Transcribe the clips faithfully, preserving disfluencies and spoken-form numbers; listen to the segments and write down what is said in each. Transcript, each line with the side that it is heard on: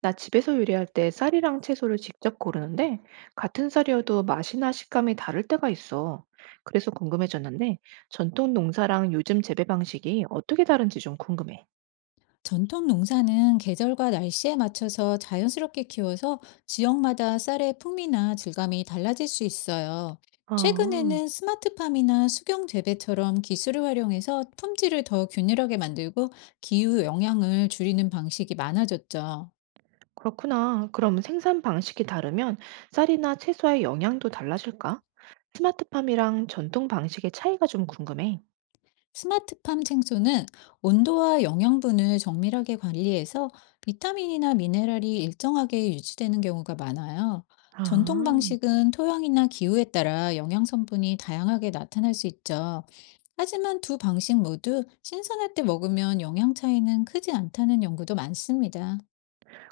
right: 나 집에서 요리할 때 쌀이랑 채소를 직접 고르는데 같은 쌀이어도 맛이나 식감이 다를 때가 있어. 그래서 궁금해졌는데 전통 농사랑 요즘 재배 방식이 어떻게 다른지 좀 궁금해.
left: 전통 농사는 계절과 날씨에 맞춰서 자연스럽게 키워서 지역마다 쌀의 풍미나 질감이 달라질 수 있어요.
right: 아,
left: 최근에는 스마트팜이나 수경 재배처럼 기술을 활용해서 품질을 더 균일하게 만들고 기후 영향을 줄이는 방식이 많아졌죠.
right: 그렇구나. 그럼 생산 방식이 다르면 쌀이나 채소의 영향도 달라질까? 스마트팜이랑 전통 방식의 차이가 좀 궁금해.
left: 스마트팜 생소는 온도와 영양분을 정밀하게 관리해서 비타민이나 미네랄이 일정하게 유지되는 경우가 많아요. 전통
right: 아.
left: 방식은 토양이나 기후에 따라 영양 성분이 다양하게 나타날 수 있죠. 하지만 두 방식 모두 신선할 때 먹으면 영양 차이는 크지 않다는 연구도 많습니다.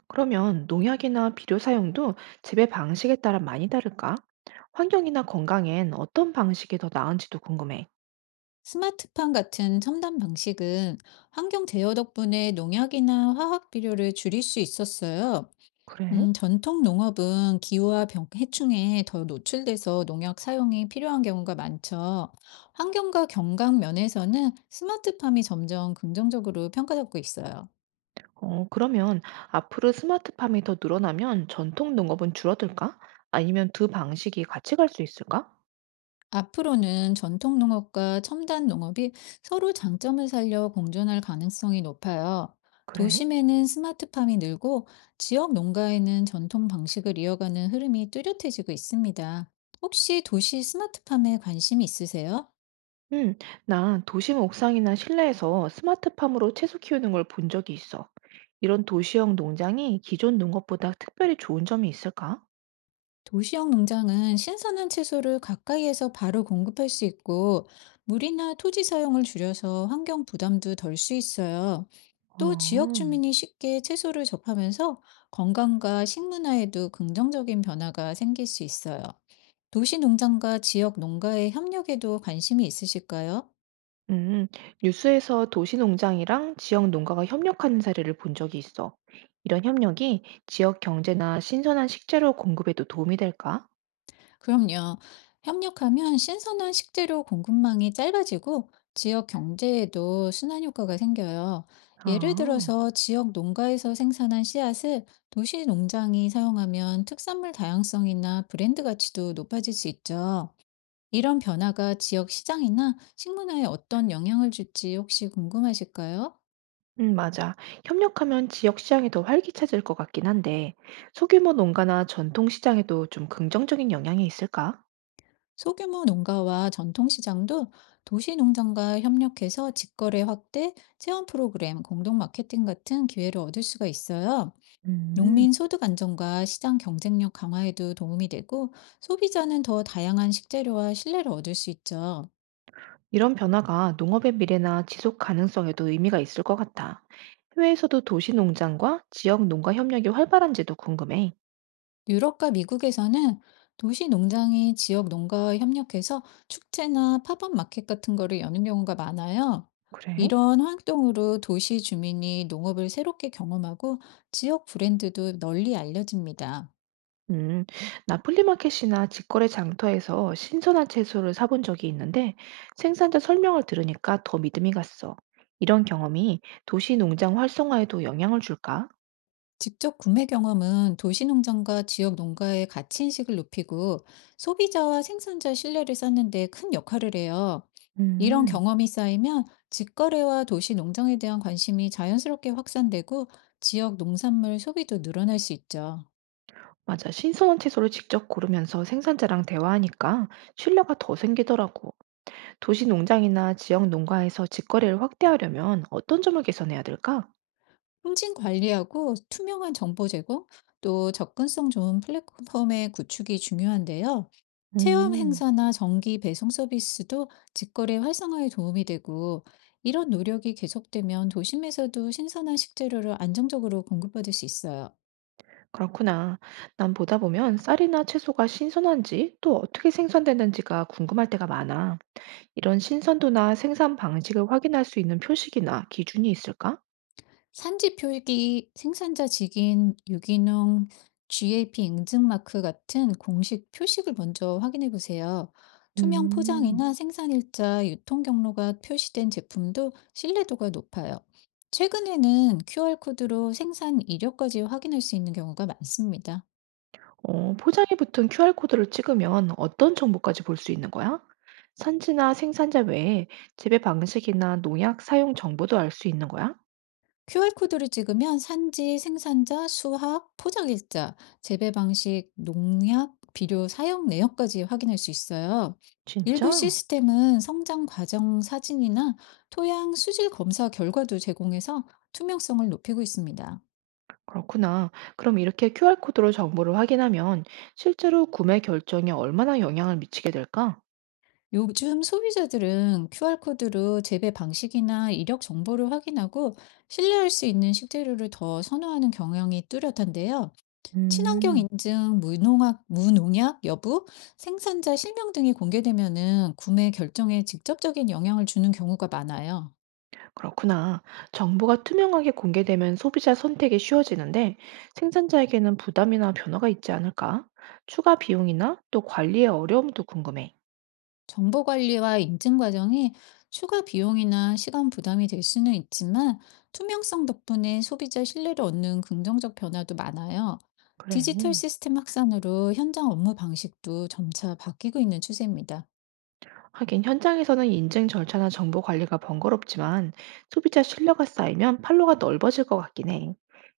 right: 그러면 농약이나 비료 사용도 재배 방식에 따라 많이 다를까? 환경이나 건강엔 어떤 방식이 더 나은지도 궁금해.
left: 스마트팜 같은 첨단 방식은 환경 제어 덕분에 농약이나 화학 비료를 줄일 수 있었어요.
right: 그래?
left: 음, 전통 농업은 기후와 병, 해충에 더 노출돼서 농약 사용이 필요한 경우가 많죠. 환경과 경각 면에서는 스마트팜이 점점 긍정적으로 평가받고 있어요.
right: 어, 그러면 앞으로 스마트팜이 더 늘어나면 전통 농업은 줄어들까? 아니면 두 방식이 같이 갈 수 있을까?
left: 앞으로는 전통 농업과 첨단 농업이 서로 장점을 살려 공존할 가능성이 높아요.
right: 그래?
left: 도심에는 스마트팜이 늘고 지역 농가에는 전통 방식을 이어가는 흐름이 뚜렷해지고 있습니다. 혹시 도시 스마트팜에 관심이 있으세요?
right: 응, 나 도심 옥상이나 실내에서 스마트팜으로 채소 키우는 걸 본 적이 있어. 이런 도시형 농장이 기존 농업보다 특별히 좋은 점이 있을까?
left: 도시형 농장은 신선한 채소를 가까이에서 바로 공급할 수 있고, 물이나 토지 사용을 줄여서 환경 부담도 덜 수 있어요. 또 지역
right: 어.
left: 주민이 쉽게 채소를 접하면서 건강과 식문화에도 긍정적인 변화가 생길 수 있어요. 도시 농장과 지역 농가의 협력에도 관심이 있으실까요?
right: 음, 뉴스에서 도시 농장이랑 지역 농가가 협력하는 사례를 본 적이 있어. 이런 협력이 지역 경제나 신선한 식재료 공급에도 도움이 될까?
left: 그럼요. 협력하면 신선한 식재료 공급망이 짧아지고 지역 경제에도 순환 효과가 생겨요. 예를
right: 아,
left: 들어서 지역 농가에서 생산한 씨앗을 도시 농장이 사용하면 특산물 다양성이나 브랜드 가치도 높아질 수 있죠. 이런 변화가 지역 시장이나 식문화에 어떤 영향을 줄지 혹시 궁금하실까요?
right: 음, 맞아. 협력하면 지역 시장이 더 활기차질 것 같긴 한데, 소규모 농가나 전통 시장에도 좀 긍정적인 영향이 있을까?
left: 소규모 농가와 전통시장도 도시농장과 협력해서 직거래 확대, 체험 프로그램, 공동 마케팅 같은 기회를 얻을 수가 있어요.
right: 음,
left: 농민 소득 안정과 시장 경쟁력 강화에도 도움이 되고 소비자는 더 다양한 식재료와 신뢰를 얻을 수 있죠.
right: 이런 변화가 농업의 미래나 지속 가능성에도 의미가 있을 것 같아. 해외에서도 도시 농장과 지역 농가 협력이 활발한지도 궁금해.
left: 유럽과 미국에서는 도시 농장이 지역 농가와 협력해서 축제나 팝업 마켓 같은 거를 여는 경우가 많아요.
right: 그래?
left: 이런 활동으로 도시 주민이 농업을 새롭게 경험하고 지역 브랜드도 널리 알려집니다.
right: 음, 나 플리마켓이나 직거래 장터에서 신선한 채소를 사본 적이 있는데 생산자 설명을 들으니까 더 믿음이 갔어. 이런 경험이 도시 농장 활성화에도 영향을 줄까?
left: 직접 구매 경험은 도시 농장과 지역 농가의 가치 인식을 높이고 소비자와 생산자 신뢰를 쌓는 데 큰 역할을 해요. 이런
right: 음,
left: 경험이 쌓이면 직거래와 도시 농장에 대한 관심이 자연스럽게 확산되고 지역 농산물 소비도 늘어날 수 있죠.
right: 맞아. 신선한 채소를 직접 고르면서 생산자랑 대화하니까 신뢰가 더 생기더라고. 도시 농장이나 지역 농가에서 직거래를 확대하려면 어떤 점을 개선해야 될까?
left: 통진 관리하고 투명한 정보 제공, 또 접근성 좋은 플랫폼의 구축이 중요한데요. 체험
right: 음.
left: 행사나 정기 배송 서비스도 직거래 활성화에 도움이 되고, 이런 노력이 계속되면 도심에서도 신선한 식재료를 안정적으로 공급받을 수 있어요.
right: 그렇구나. 난 보다 보면 쌀이나 채소가 신선한지 또 어떻게 생산되는지가 궁금할 때가 많아. 이런 신선도나 생산 방식을 확인할 수 있는 표식이나 기준이 있을까?
left: 산지 표기, 생산자 직인, 유기농, 지에이피 인증 마크 같은 공식 표식을 먼저 확인해 보세요. 투명
right: 음,
left: 포장이나 생산 일자, 유통 경로가 표시된 제품도 신뢰도가 높아요. 최근에는 큐알코드로 생산 이력까지 확인할 수 있는 경우가 많습니다.
right: 어, 포장에 붙은 큐알코드를 찍으면 어떤 정보까지 볼 수 있는 거야? 산지나 생산자 외에 재배 방식이나 농약 사용 정보도 알 수 있는 거야?
left: 큐알코드를 찍으면 산지, 생산자, 수확, 포장일자, 재배 방식, 농약, 비료 사용 내역까지 확인할 수 있어요. 일부
right: 진짜?
left: 시스템은 성장 과정 사진이나 토양 수질 검사 결과도 제공해서 투명성을 높이고 있습니다.
right: 그렇구나. 그럼 이렇게 큐알코드로 정보를 확인하면 실제로 구매 결정에 얼마나 영향을 미치게 될까?
left: 요즘 소비자들은 큐알코드로 재배 방식이나 이력 정보를 확인하고 신뢰할 수 있는 식재료를 더 선호하는 경향이 뚜렷한데요. 친환경
right: 음,
left: 인증, 무농약, 무농약 여부, 생산자 실명 등이 공개되면은 구매 결정에 직접적인 영향을 주는 경우가 많아요.
right: 그렇구나. 정보가 투명하게 공개되면 소비자 선택이 쉬워지는데 생산자에게는 부담이나 변화가 있지 않을까? 추가 비용이나 또 관리의 어려움도 궁금해.
left: 정보 관리와 인증 과정이 추가 비용이나 시간 부담이 될 수는 있지만 투명성 덕분에 소비자 신뢰를 얻는 긍정적 변화도 많아요.
right: 그래.
left: 디지털 시스템 확산으로 현장 업무 방식도 점차 바뀌고 있는 추세입니다.
right: 하긴 현장에서는 인증 절차나 정보 관리가 번거롭지만 소비자 신뢰가 쌓이면 판로가 넓어질 것 같긴 해.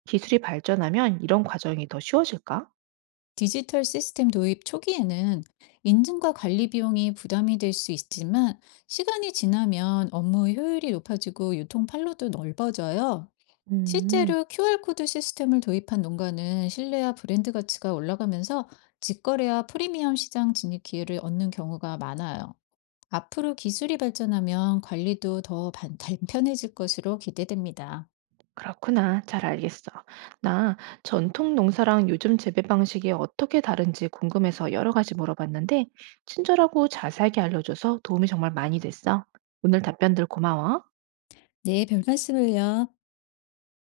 right: 기술이 발전하면 이런 과정이 더 쉬워질까?
left: 디지털 시스템 도입 초기에는 인증과 관리 비용이 부담이 될 수 있지만 시간이 지나면 업무 효율이 높아지고 유통 판로도 넓어져요.
right: 음.
left: 실제로 큐알코드 시스템을 도입한 농가는 신뢰와 브랜드 가치가 올라가면서 직거래와 프리미엄 시장 진입 기회를 얻는 경우가 많아요. 앞으로 기술이 발전하면 관리도 더 반- 단편해질 것으로 기대됩니다.
right: 그렇구나. 잘 알겠어. 나 전통 농사랑 요즘 재배 방식이 어떻게 다른지 궁금해서 여러 가지 물어봤는데, 친절하고 자세하게 알려줘서 도움이 정말 많이 됐어. 오늘 답변들 고마워.
left: 네, 별 말씀을요.